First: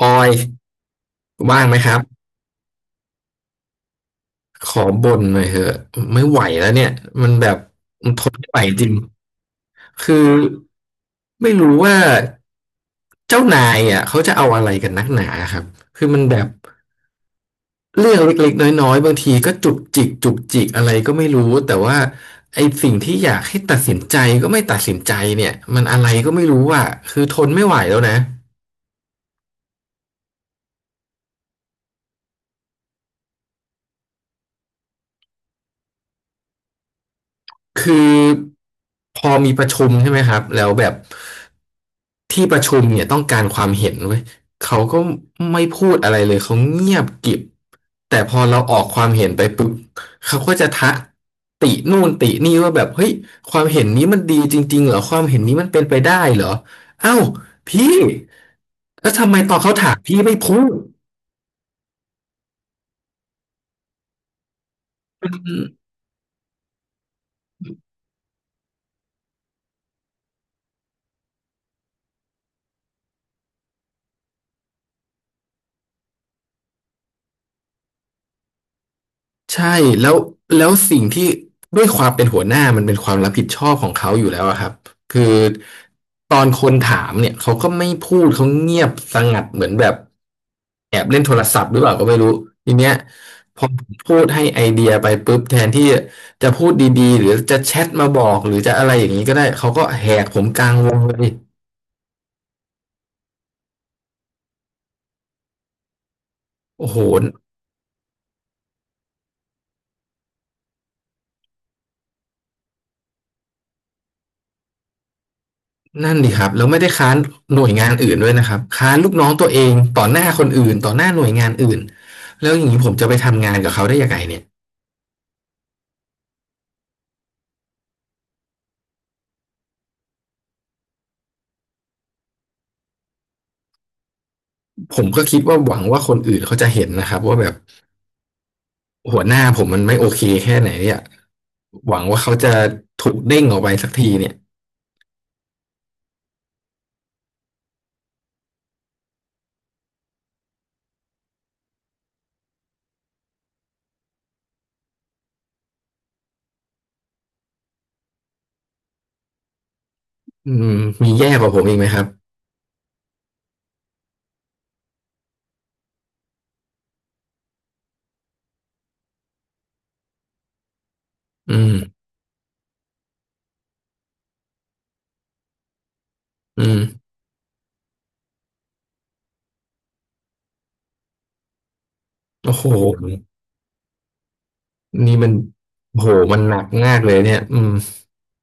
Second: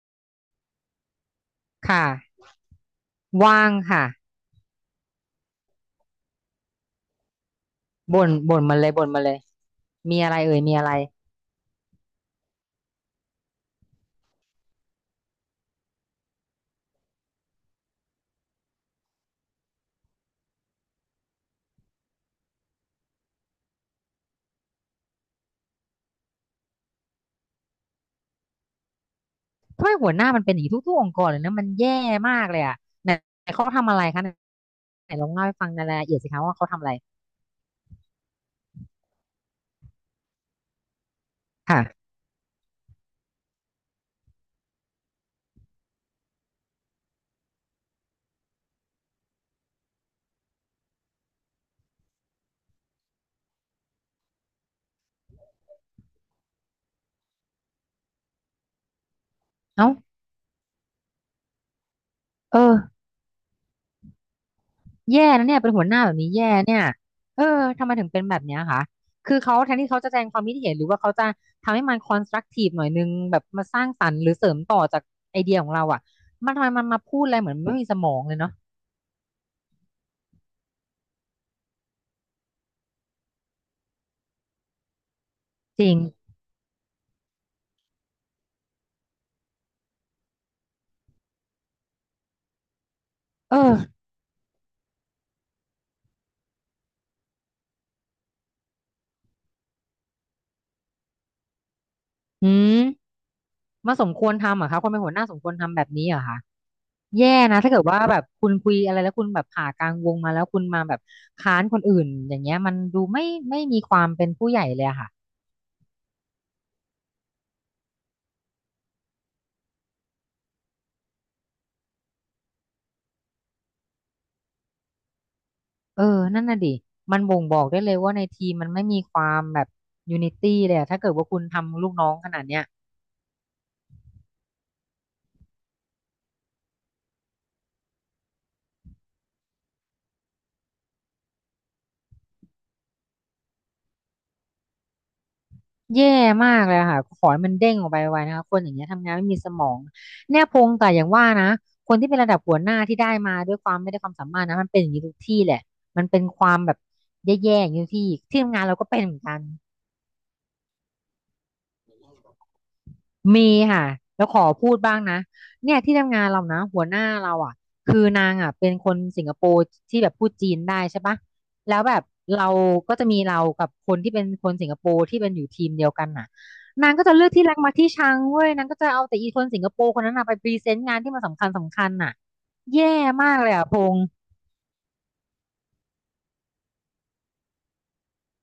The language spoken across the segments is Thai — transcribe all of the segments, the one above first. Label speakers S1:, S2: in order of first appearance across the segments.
S1: ออยว่างไหมครับ
S2: ค่ะว่างค่ะ
S1: ขอบ่นหน่อยเถอะไม่ไหวแล้วเนี่ยมันแบบมันท
S2: บ่น
S1: นไม่ไห
S2: บ่
S1: ว
S2: นมา
S1: จ
S2: เล
S1: ริ
S2: ย
S1: ง
S2: บ่นมาเลย
S1: คือ
S2: มีอะไรเอ่ยมีอะไร
S1: ไม่รู้ว่าเจ้านายอ่ะเขาจะเอาอะไรกันนักหนาครับคือมันแบบเรื่องเล็กๆน้อยๆบางทีก็จุกจิกจุกจิกอะไรก็ไม่รู้แต่ว่าไอ้สิ่งที่อยากให้ตัดสินใจก็ไม่ตัดสินใจเนี่ยมันอะไรก็ไม่รู้อ่ะคือทนไม่ไหวแล้วนะ
S2: ทำไมหัวหน้ามันเป็นอย่างนี้ทุกๆองค์กรเลยนะมันแย่มากเลยอ่ะไหนไหนเขาทำอะไรคะไหนไหนลองเล่าให้ฟังในรายละเอียดสิคะว่าเขาทำอะไร
S1: คือพอมีประชุมใช่ไหมครับแล้วแบบ
S2: ค่ะ
S1: ที่ประชุมเนี่ยต้องการความเห็นเว้ยเขาก็ไม่พูดอะไรเลยเขาเงียบกริบแต่พอเราออกความเห็นไปปุ๊บเขาก็จะทักตินู่นตินี่ว่าแบบเฮ้ยความเห็นนี้มันดีจริงๆเหรอความเห็นนี้มันเป็นไปได้เหรอเอ้าพี่แล้วทำไมตอนเขา
S2: เอ้า
S1: ถามพี่ไม่พูด
S2: เออแย่นะเนี่ยเป็นหัวหน้าแบบนี้แย่เนี่ยเออทำไมถึงเป็นแบบเนี้ยคะคือเขาแทนที่เขาจะแสดงความคิดเห็นหรือว่าเขาจะทำให้มันคอนสตรักทีฟหน่อยนึงแบบมาสร้างสรรค์หรือเสริมต่อจากไอเดียของเราอ่ะมันทำไมมันมาพูดอะไรเหมือนไม่มีสมองเลยเนาะ
S1: ใช่แล้วแล้วสิ่งที่ด้วยความเป็นหัวหน้ามันเป็นความรับผิดชอบของเขาอยู่แล้วอะครับคือ
S2: จริง
S1: ตอนคนถามเนี่ยเขาก็ไม่พูดเขาเงียบสงัดเหมือนแบบแอบเล่นโทรศัพท์หรือเปล่าก็ไม่รู้ทีเนี้ย
S2: เอ
S1: พอผม
S2: อ
S1: พูดให้ไอเดียไปปุ๊บแทนที่จะพูดดีๆหรือจะแชทมาบอกหรือจะอะไรอย่างนี้ก็ได้เขาก็แหกผมกลางวงเลย
S2: อืม มาสมควรทำเหรอคะคนเป็นหัวหน้าสมควรทำแบบนี้เหรอคะ
S1: โอ้โห
S2: แย่นะถ้าเกิดว่าแบบคุณคุยอะไรแล้วคุณแบบผ่ากลางวงมาแล้วคุณมาแบบค้านคนอื่นอย่างเงี้ยมันดูไม่มีความเป็นผู้ใหญ่เลยอะค่ะ
S1: นั่นดิครับแล้วไม่ได้ค้านหน่วยงานอื่นด้วยนะครับค้านลูกน้องตัวเองต่อหน้าคนอื่นต่อหน้าหน่วยงานอื่นแล้วอย่างนี้ผมจะไปทำงานกับเขาได้ยังไงเนี่ย
S2: เออนั่นน่ะดิมันบ่งบอกได้เลยว่าในทีมมันไม่มีความแบบยูนิตี้เลยอะถ้าเกิดว่าคุณทำลูกน้องขนาดเนี้ย
S1: ผมก็คิดว่าหวังว่าคนอื่นเขาจะเห็นนะครับว่าแบบหัวหน้าผมมันไม่โอเคแค่ไหนเนี่ยหวังว่าเขาจะถูกเด้งออกไปสักทีเนี่ย
S2: แย่มากเลยค่ะขอให้มันเด้งออกไปไวนะคะคนอย่างเงี้ยทำงานไม่มีสมองแน่พงแต่อย่างว่านะคนที่เป็นระดับหัวหน้าที่ได้มาด้วยความไม่ได้ความสามารถนะมันเป็นอย่างนี้ทุกที่แหละมันเป็นความแบบแย่ๆอย่างนี้ทุกที่ที่ทำงานเราก็เป็นเหมือนกัน
S1: อืมมีแย่กว่าผมอีกไหมครับ
S2: มีค่ะแล้วขอพูดบ้างนะเนี่ยที่ทำงานเรานะหัวหน้าเราอ่ะคือนางอ่ะเป็นคนสิงคโปร์ที่แบบพูดจีนได้ใช่ปะ
S1: อืม
S2: แล้วแบบเราก็จะมีเรากับคนที่เป็นคนสิงคโปร์ที่เป็นอยู่ทีมเดียวกันน่ะ
S1: อืม
S2: นางก็จะเลือกที่รักมาที่ชังเว้ยนางก็จะเอาแต่อีคนสิงคโปร์คนนั้นน่ะไปพรีเซนต์งานที่มันสำคัญสำคัญน่ะ
S1: โอ้โห
S2: แย่มากเลยอ่ะพง
S1: นี่มันโอ้โหมันหนักมากเลยเนี่ยอืม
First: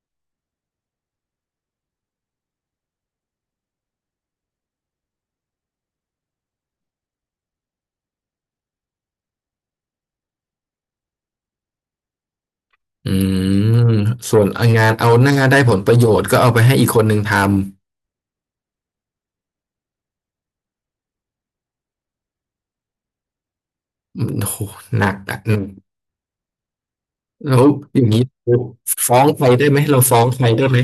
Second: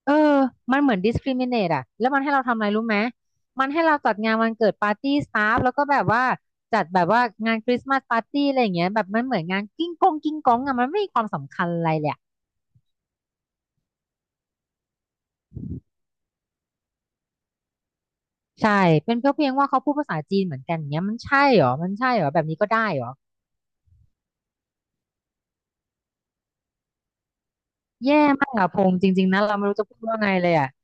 S2: เออมันเหมือน discriminate อะแล้วมันให้เราทำอะไรรู้ไหม มันให้เราจัดงานวันเกิดปาร์ตี้สตาฟแล้วก็แบบว่าจัดแบบว่างานคริสต์มาสปาร์ตี้อะไรอย่างเงี้ยแบบมันเหมือนงานกิ้งกงกิ้งกงอะมันไม่มีความสำคัญอะไรเลยอะ
S1: อืมส่วนงานเอาหน้าได้ผลประโยชน์ก็เอาไปให้อีกคนหนึ่งทำ
S2: ใช่ เป็นเพียงว่าเขาพูดภาษาจีนเหมือนกันอย่างเงี้ยมันใช่เหรอมันใช่เหรอแบบนี้ก็ได้เหรอ
S1: อืมโหหนักอ่ะอืมแล้วอย่าง
S2: แย่
S1: นี้
S2: มากอะพงษ์จ
S1: ฟ้อ
S2: ริ
S1: ง
S2: งๆนะ
S1: ใคร
S2: เรา
S1: ได้
S2: ไม่
S1: ไห
S2: รู้
S1: ม
S2: จะพู
S1: เรา
S2: ด
S1: ฟ้
S2: ว่า
S1: อง
S2: ไง
S1: ใคร
S2: เลย
S1: ได้
S2: อะ
S1: ไหม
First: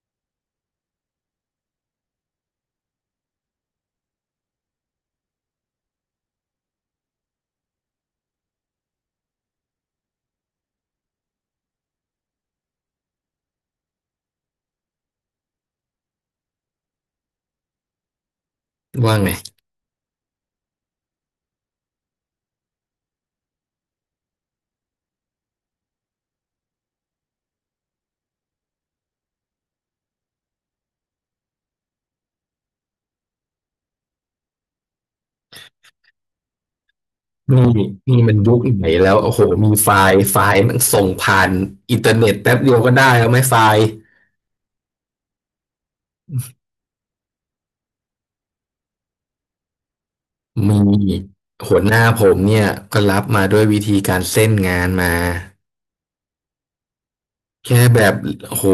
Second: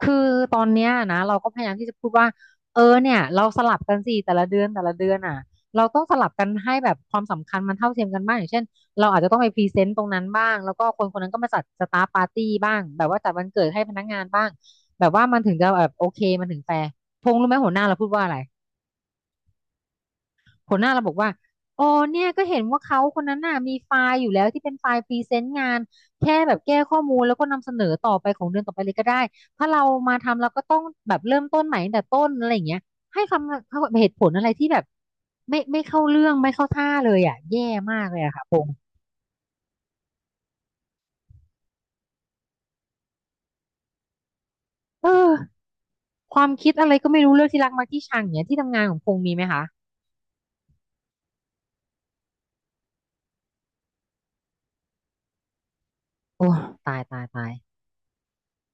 S2: คือตอนเนี้ยนะเราก็พยายามที่จะพูดว่าเออเนี่ยเราสลับกันสิแต่ละเดือนแต่ละเดือนอ่ะเราต้องสลับกันให้แบบความสำคัญมันเท่าเทียมกันบ้างอย่างเช่นเราอาจจะต้องไปพรีเซนต์ตรงนั้นบ้างแล้วก็คนคนนั้นก็มาจัดสตาฟปาร์ตี้บ้างแบบว่าจัดวันเกิดให้พนักงานบ้างแบบว่ามันถึงจะแบบโอเคมันถึงแฟร์พงษ์รู้ไหมหัวหน้าเราพูดว่าอะไร
S1: ว่าไง
S2: หัวหน้าเราบอกว่าอ๋อเนี่ยก็เห็นว่าเขาคนนั้นน่ะมีไฟล์อยู่แล้วที่เป็นไฟล์พรีเซนต์งานแค่แบบแก้ข้อมูลแล้วก็นำเสนอต่อไปของเดือนต่อไปเลยก็ได้ถ้าเรามาทำเราก็ต้องแบบเริ่มต้นใหม่ตั้งแต่ต้นอะไรอย่างเงี้ยให้คำเหตุผลอะไรที่แบบไม่เข้าเรื่องไม่เข้าท่าเลยอ่ะ
S1: น
S2: แย่
S1: ี่
S2: มากเล
S1: นี่
S2: ย
S1: มั
S2: อะ
S1: น
S2: ค่ะพ
S1: ยุค
S2: งษ์
S1: ไหนแล้วโอ้โหมีไฟล์ไฟล์มันส่งผ่านอินเทอร์เน็ตแป๊บเดียวก็ได้แล้วไหมไฟล์
S2: เออความคิดอะไรก็ไม่รู้เรื่องที่รักมักที่ชังอย่างเงี้ยที่ทำงานของพงษ์มีไหมคะ
S1: มีหัวหน้าผมเนี่ยก็รับมาด้วยวิธีการเส้นงานมา
S2: โอ้ตายตายตาย
S1: แค่แบบโอ้โห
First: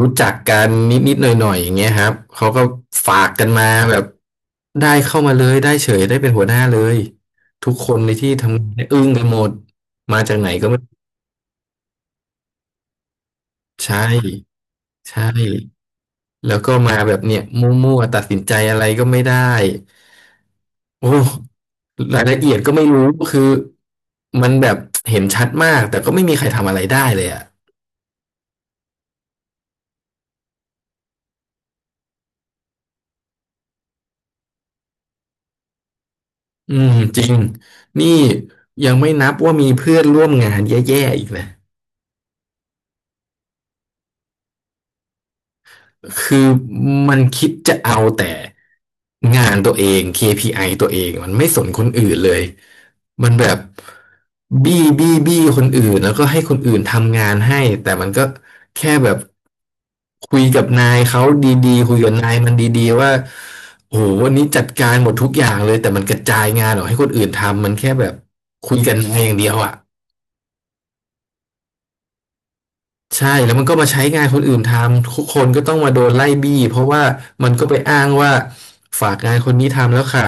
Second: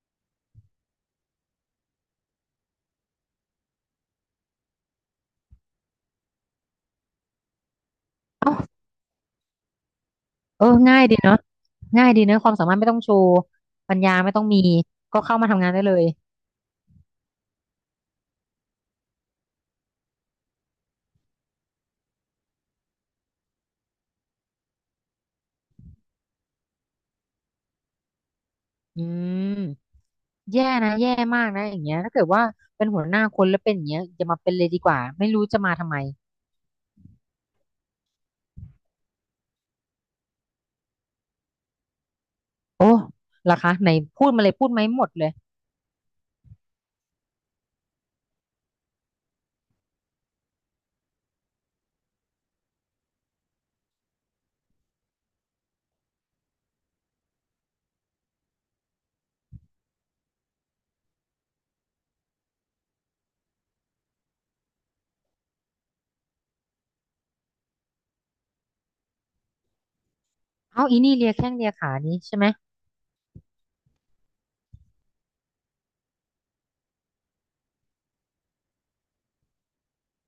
S1: รู้จักกันนิดนิดหน่อยหน่อยๆอย่างเงี้ยครับเขาก็ฝากกันมาแบบได้เข้ามาเลยได้เฉยได้เป็นหัวหน้าเลยทุกคนในที่ทำงานเนี่ยอึ้งกันหมดมาจากไหน
S2: เอ
S1: ก็
S2: อ
S1: ไม่
S2: ง่ายดีเนาะง่ายดีเนอะความสามารถไม่ต้องโชว์ปัญ
S1: ใช่
S2: ญาไม่ต้องมี ก็
S1: ใช่
S2: เข้ามาทำงานได้เลย
S1: แล้วก็มาแบบเนี้ยมั่วๆตัดสินใจอะไรก็ไม่ได้โอ้รายละเอียดก็ไม่รู้คือมันแบบเห็นชัดมากแต่ก็ไม่มีใครทำอะไรได้เลยอะ
S2: อืมแย่นะแย่มากนะอย่างเงี้ยถ้าเกิดว่าเป็นหัวหน้าคนแล้วเป็นอย่างเงี้ยอย่ามาเป็นเลยดีกว่าไม่รู้จะมาทำไม
S1: อืมจริงนี่ยังไม่นับว่ามีเพื่อนร่วมงานแย่ๆอีกนะ
S2: โอ้ล่ะคะไหนพูดมาเลยพูดไหมหมดเลย
S1: คือมันคิดจะเอาแต่งานตัวเอง KPI ตัวเองมันไม่สนคนอื่นเลยมันแบบบี้บี้บี้คนอื่นแล้วก็ให้คนอื่นทำงานให้แต่มันก็แค่แบบคุยกับนายเขาดีๆคุยกับนายมันดีๆว่าโอ้โหวันนี้จัดการหมดทุกอย่างเลยแต่มันกระจายงานออกให้คนอื่นทำมันแค่แบบคุยกันนายอย่างเดียวอ่ะ
S2: เอ้าอีนี่เลียแข้งเลียขานี้ใช่ไหม
S1: ใช่แล้วมันก็มาใช้งานคนอื่นทำทุกคนก็ต้องมาโดนไล่บี้เพราะว่ามันก็ไปอ้างว่าฝากงานคนนี้ทำแล้วค่ะ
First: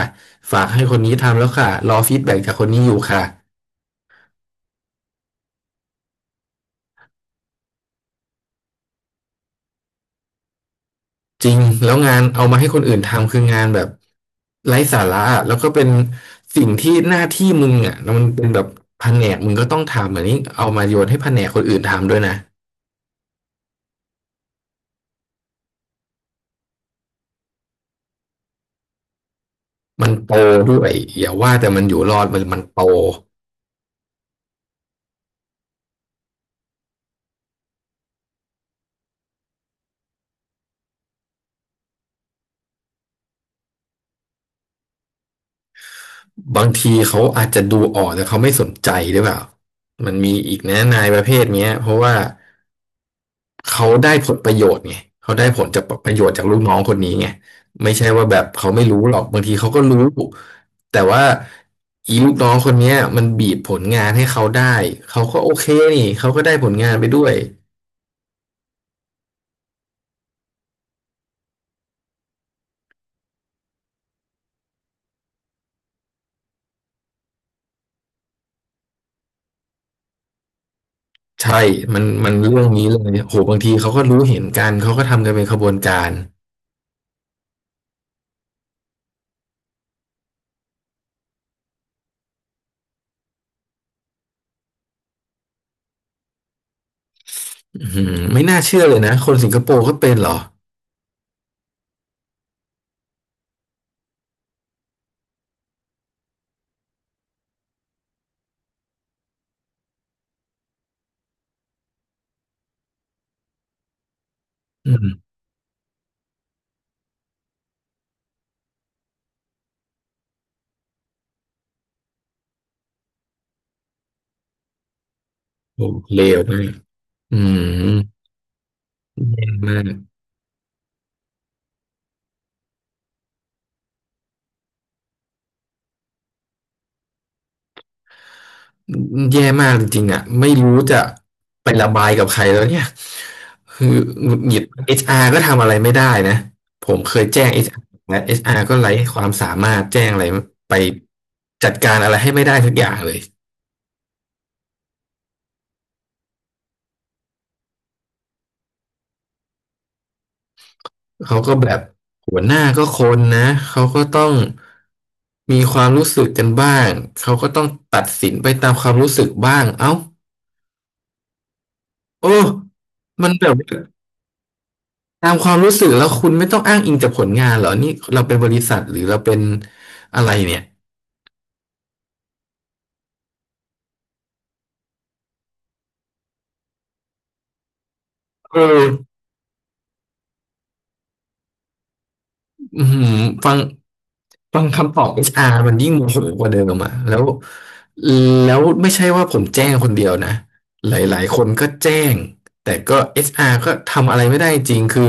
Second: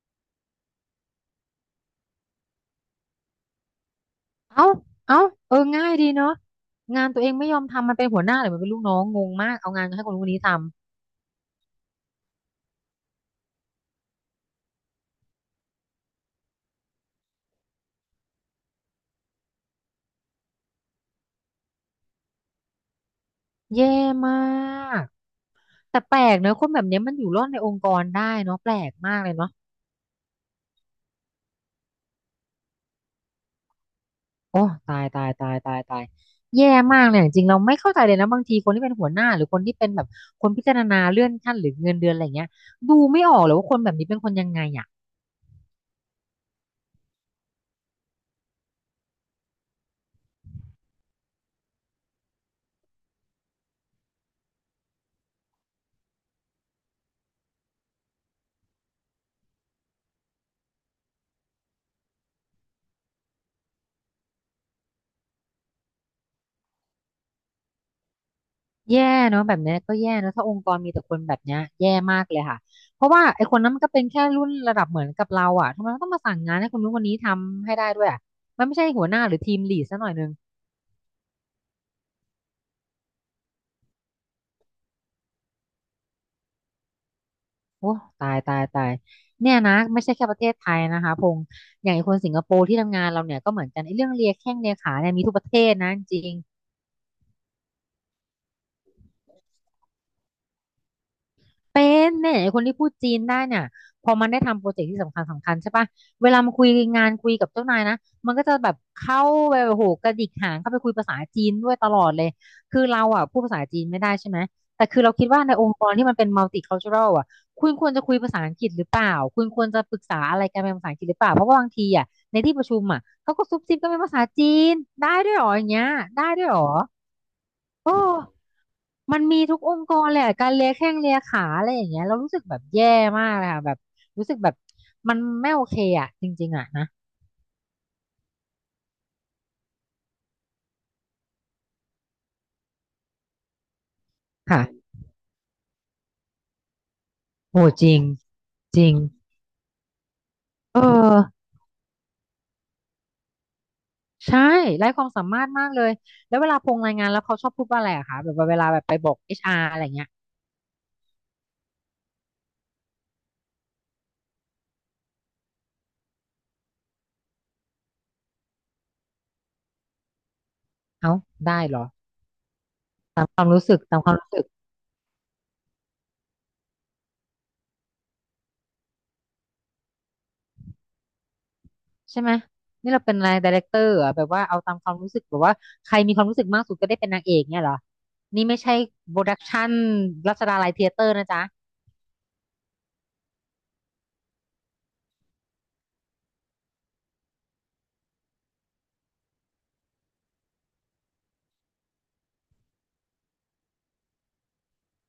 S1: ฝากให้คนนี้ทำแล้วค่ะรอฟีดแบ็กจากคนนี้อยู่ค่ะ
S2: เอ้าเอ้าเออง่ายดีเนาะงานตัวเองไม่ยอมทำมันเป็นหัวหน้าหรือมันเป็นลูกน้องงงมากเอางานให้คนคนนี้ทำ
S1: จริงแล้วงานเอามาให้คนอื่นทำคืองานแบบไร้สาระอะแล้วก็เป็นสิ่งที่หน้าที่มึงอ่ะแล้วมันเป็นแบบแผนกมึงก็ต้องทำอันนี้เอามาโยนให้แผนกคนอื่นทำด้วยนะ
S2: แย่มากแต่แปลกเนอะคนแบบเนี้ยมันอยู่รอดในองค์กรได้เนาะแปลกมากเลยเนาะ
S1: มันโตด้วยอย่าว่าแต่มันอยู่รอดมันโต
S2: โอ้ตายตายตายตายตายแย่มากเลยจริงๆเราไม่เข้าใจเลยนะบางทีคนที่เป็นหัวหน้าหรือคนที่เป็นแบบคนพิจารณาเลื่อนขั้นหรือเงินเดือนอะไรเงี้ยดูไม่ออกเลยว่าคนแบบนี้เป็นคนยังไงอ่ะ
S1: บางทีเขาอาจจะดูออกแต่เขาไม่สนใจหรือเปล่ามันมีอีกนะนายประเภทเนี้ยเพราะว่าเขาได้ผลประโยชน์ไงเขาได้ผลจากประโยชน์จากลูกน้องคนนี้ไงไม่ใช่ว่าแบบเขาไม่รู้หรอกบางทีเขาก็รู้แต่ว่าอีลูกน้องคนเนี้ยมันบีบผลงานให้เขาได้เขาก็โอเคนี่เขาก็ได้ผลงานไปด้วย
S2: แย่เนาะแบบเนี้ยก็แย่เนอะถ้าองค์กรมีแต่คนแบบเนี้ยแย่มากเลยค่ะเพราะว่าไอ้คนนั้นมันก็เป็นแค่รุ่นระดับเหมือนกับเราอ่ะทำไมมันต้องมาสั่งงานให้คนนู้นคนนี้ทำให้ได้ด้วยอ่ะมันไม่ใช่หัวหน้าหรือทีมลีดซะหน่อยนึง
S1: ใช่มันเรื่องนี้เลยโหบางทีเขาก็รู้เห็นกันเขาก็ทำกันเป็นขบวนการ
S2: โอ้ตายตายตายเนี่ยนะไม่ใช่แค่ประเทศไทยนะคะพงษ์อย่างไอ้คนสิงคโปร์ที่ทำงานเราเนี่ยก็เหมือนกันไอ้เรื่องเลียแข้งเลียขาเนี่ยมีทุกประเทศนะจริง
S1: อือหือไม่น่าเชื่อเลยนะคนสิงคโปร์ก็เป็นเหรอ
S2: เป็นเนี่ยไอ้คนที่พูดจีนได้เนี่ยพอมันได้ทำโปรเจกต์ที่สำคัญใช่ปะเวลามาคุยงานคุยกับเจ้านายนะมันก็จะแบบเข้าไปโอ้โหกระดิกหางเข้าไปคุยภาษาจีนด้วยตลอดเลยคือเราอ่ะพูดภาษาจีนไม่ได้ใช่ไหมแต่
S1: อื
S2: คือเรา
S1: ม
S2: คิดว่าในองค์กรที่มันเป็น multicultural อ่ะคุณควรจะคุยภาษาอังกฤษหรือเปล่าคุณควรจะปรึกษาอะไรกันเป็นภาษาอังกฤษหรือเปล่าเพราะว่าบางทีอ่ะในที่ประชุมอ่ะเขาก็ซุบซิบกันเป็นภาษาจีนได้ด้วยเหรออย่างเงี้ย
S1: โอ้เล
S2: ได้
S1: ว
S2: ด้วยเหร
S1: มา
S2: อ
S1: กอื
S2: โอ้
S1: ม
S2: มันมี
S1: แย่
S2: ทุกอ
S1: มา
S2: ง
S1: ก
S2: ค์กรเลยอะการเลียแข้งเลียขาอะไรอย่างเงี้ยเรารู้สึกแบบแย่มากเลยค่ะแบบรู้สึกแบบมันไม่โอเคอ่ะจริงๆอ่ะนะ
S1: แย่มากจริงๆอ่ะไม่รู้จะไประบายกับใครแล้วเนี่ยคือหงุดหงิด
S2: ค่ะ
S1: เอชอาร์ก็ทำอะไรไม่ได้นะผมเคยแจ้ง
S2: โห
S1: เอชอาร์
S2: จริง
S1: และเอชอาร์ก็
S2: จริ
S1: ไร้
S2: ง
S1: ความสามารถแจ้งอะไรไป
S2: เออ
S1: จัดการอะไรให้ไม่ได้สักอย่างเลย
S2: ใช่ไร้ความสามารถมากเลยแล้วเวลาพงรายงานแล้วเขาชอบพูดว่าอะไรอะคะแบบว่าเวลาแบบไปบอกเอชอาร์อะไรเงี้ย
S1: เขาก็แบบหัวหน้าก็คนนะเขาก็ต้องมีความรู้สึกกันบ้างเขาก็ต้องตัดสินไปตามความรู้สึกบ้างเอ้า
S2: เอ้าได้เหรอ
S1: โอ้
S2: ตาม
S1: มัน
S2: ควา
S1: แบ
S2: ม
S1: บ
S2: รู้สึกตามความรู้สึก
S1: ตามความรู้สึกแล้วคุณไม่ต้องอ้างอิงจากผลงานเหรอนี่เราเป็นบริษัทหรือเราเป็นอะไรเนี่ย
S2: ใช่ไหมนี่เราเป็นอะไรดีเรคเตอร์อะแบบว่าเอาตามความรู้สึกแบบว่าใครมีความรู้สึกมากสุดก็ได้เป็นนางเอกเนี่ยเหรอนี่
S1: เอ
S2: ไม่ใช่
S1: อ
S2: โปรดักชันรัชดาลัยเธียเตอร์นะจ๊ะ
S1: อืมฟังฟังคำตอบเอชอาร r มันยิ่งโมโหกว่าเดิมอ่ะแล้วแล้วไม่ใช่ว่าผมแจ้งคนเดียวนะหลาย ๆ คนก็แจ้งแต่ก็เอชอาร r ก็ทำอะไรไม่ได้จริงคือ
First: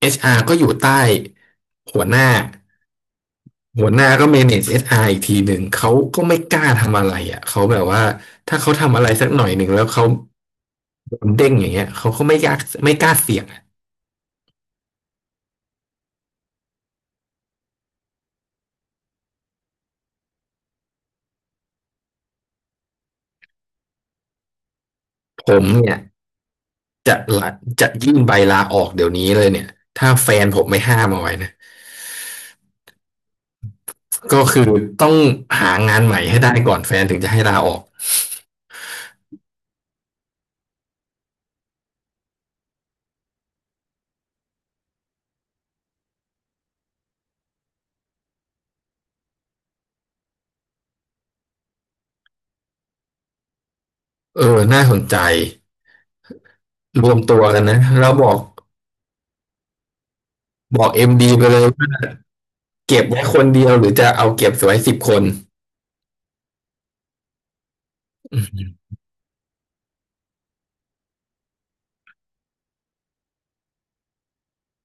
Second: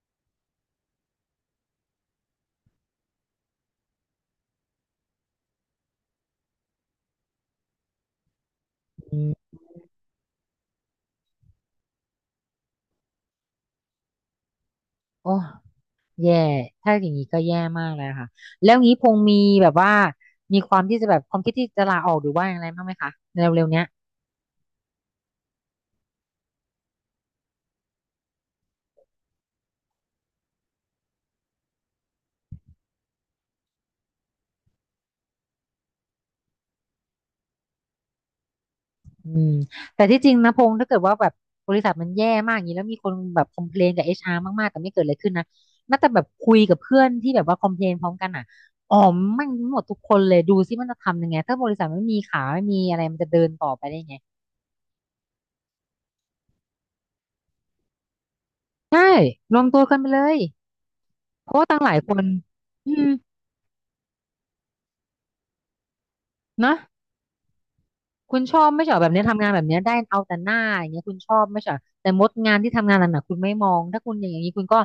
S1: เอชอาร r ก็อยู่ใต้หัวหน้าหัวหน้าก็ manage เอชอาร r อีกทีหนึ่งเขาก็ไม่กล้าทำอะไรอ่ะเขาแบบว่าถ้าเขาทำอะไร
S2: อื
S1: สักหน่อ
S2: ม
S1: ยหนึ่งแล้วเขา โดนเด้งอย่างเงี้ยเขาก็ไม่ยากไม่กล้าเสี่ยงอะ
S2: โอ้แย่ถ้าอย่างนี้ก็แย่มากเลยค่ะแล้วงี้พงมีแบบว่ามีความที่จะแบบความคิดที่จะลาออกหรือว่าอะไรบ้างไหมคะในเร็วๆเนี้ย
S1: ผมเนี่ยจะละจะยื่นใบลาออกเดี๋ยวนี้เลยเนี่ยถ้าแฟนผมไม่ห้ามเอาไว้นะก็คือต้องหางานใหม่ให้ได้ก่อนแฟนถึงจะให้ลาออก
S2: อืมแต่ที่จริงนะพงถ้าเกิดว่าแบบบริษัทมันแย่มากอย่างนี้แล้วมีคนแบบคอมเพลนกับเอชอาร์มากๆแต่ไม่เกิดอะไรขึ้นนะน่าจะแบบคุยกับเพื่อนที่แบบว่าคอมเพลนพร้อมกันอ่ะอ๋อแมันหมดทุกคนเลยดูซิมันจะทำยังไงถ้าบริษัทไม่มีขาไม่มีอะไรมันจะเดินต่อไปได้ยังไง
S1: เออน่าสนใจรวมตัวกันนะแล้วบอก
S2: ใช่รวมตัวกันไปเลย
S1: บอกเอ็มดีไป
S2: เพ
S1: เล
S2: ราะ
S1: ย
S2: ว่า
S1: ว่า
S2: ตั้งหลายคนอื
S1: เก็บ
S2: ม
S1: ไว้คนเดียวหรือจะเอาเก็บไว้10 คน
S2: นะ
S1: อื
S2: คุณชอบไม่ใช่เหรอแบบเนี้ยทำงานแบบเนี้ยได้เอาแต่หน้าอย่างเงี้ยคุณชอบไม่ใช่เหรอแต่มดงานที่ทำงานหนักๆคุณไม่มองถ้าคุณอย่างนี้คุณก็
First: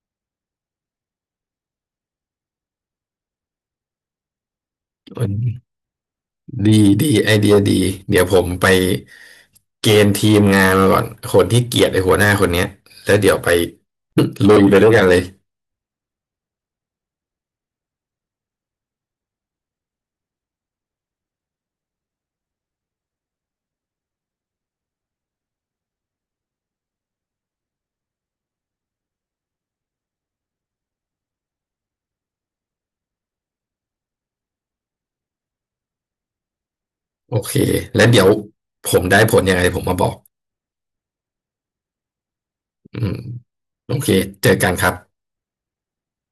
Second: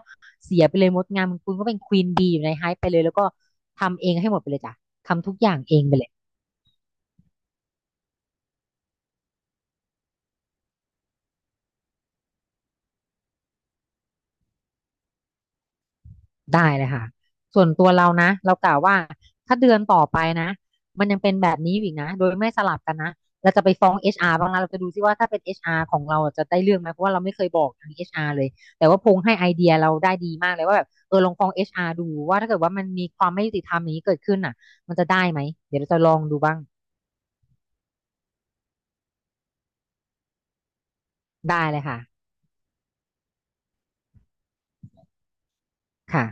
S2: เสียไปเลยมดงานคุณก็เป็นควีนก็ทำเองให้หมดไปเลยจ้ะทำทุกอย่าง
S1: ม
S2: เองไปเลย
S1: ดีดีไอเดียดีเดี๋ยวผมไปเกณฑ์ทีมงานมาก่อนคนที่เกลียดไอ้หัวหน้าคนเนี้ยแล้วเดี๋ยวไปลุยไปด้วยกันเลย
S2: ได้เลยค่ะส่วนตัวเรานะเรากล่าวว่าถ้าเดือนต่อไปนะมันยังเป็นแบบนี้อยู่อีกนะโดยไม่สลับกันนะเราจะไปฟ้อง HR บ้างนะเราจะดูซิว่าถ้าเป็น HR ของเราจะได้เรื่องไหมเพราะว่าเราไม่เคยบอกทาง HR เลยแต่ว่าพงให้ไอเดียเราได้ดีมากเลยว่าแบบเออลองฟ้อง HR ดูว่าถ้าเกิดว่ามันมีความไม่ยุติธรรมอย่างนี้เกิดขึ้นน่ะมันจะได้ไหมเดี๋ยวเราจะลองดูบ้าง
S1: โอเค แล้วเดี๋ยวผมได้ผลยังไงผมมาบอก
S2: ได้เลยค่ะ
S1: อืมโอเค เจอกันครับ
S2: ค่ะ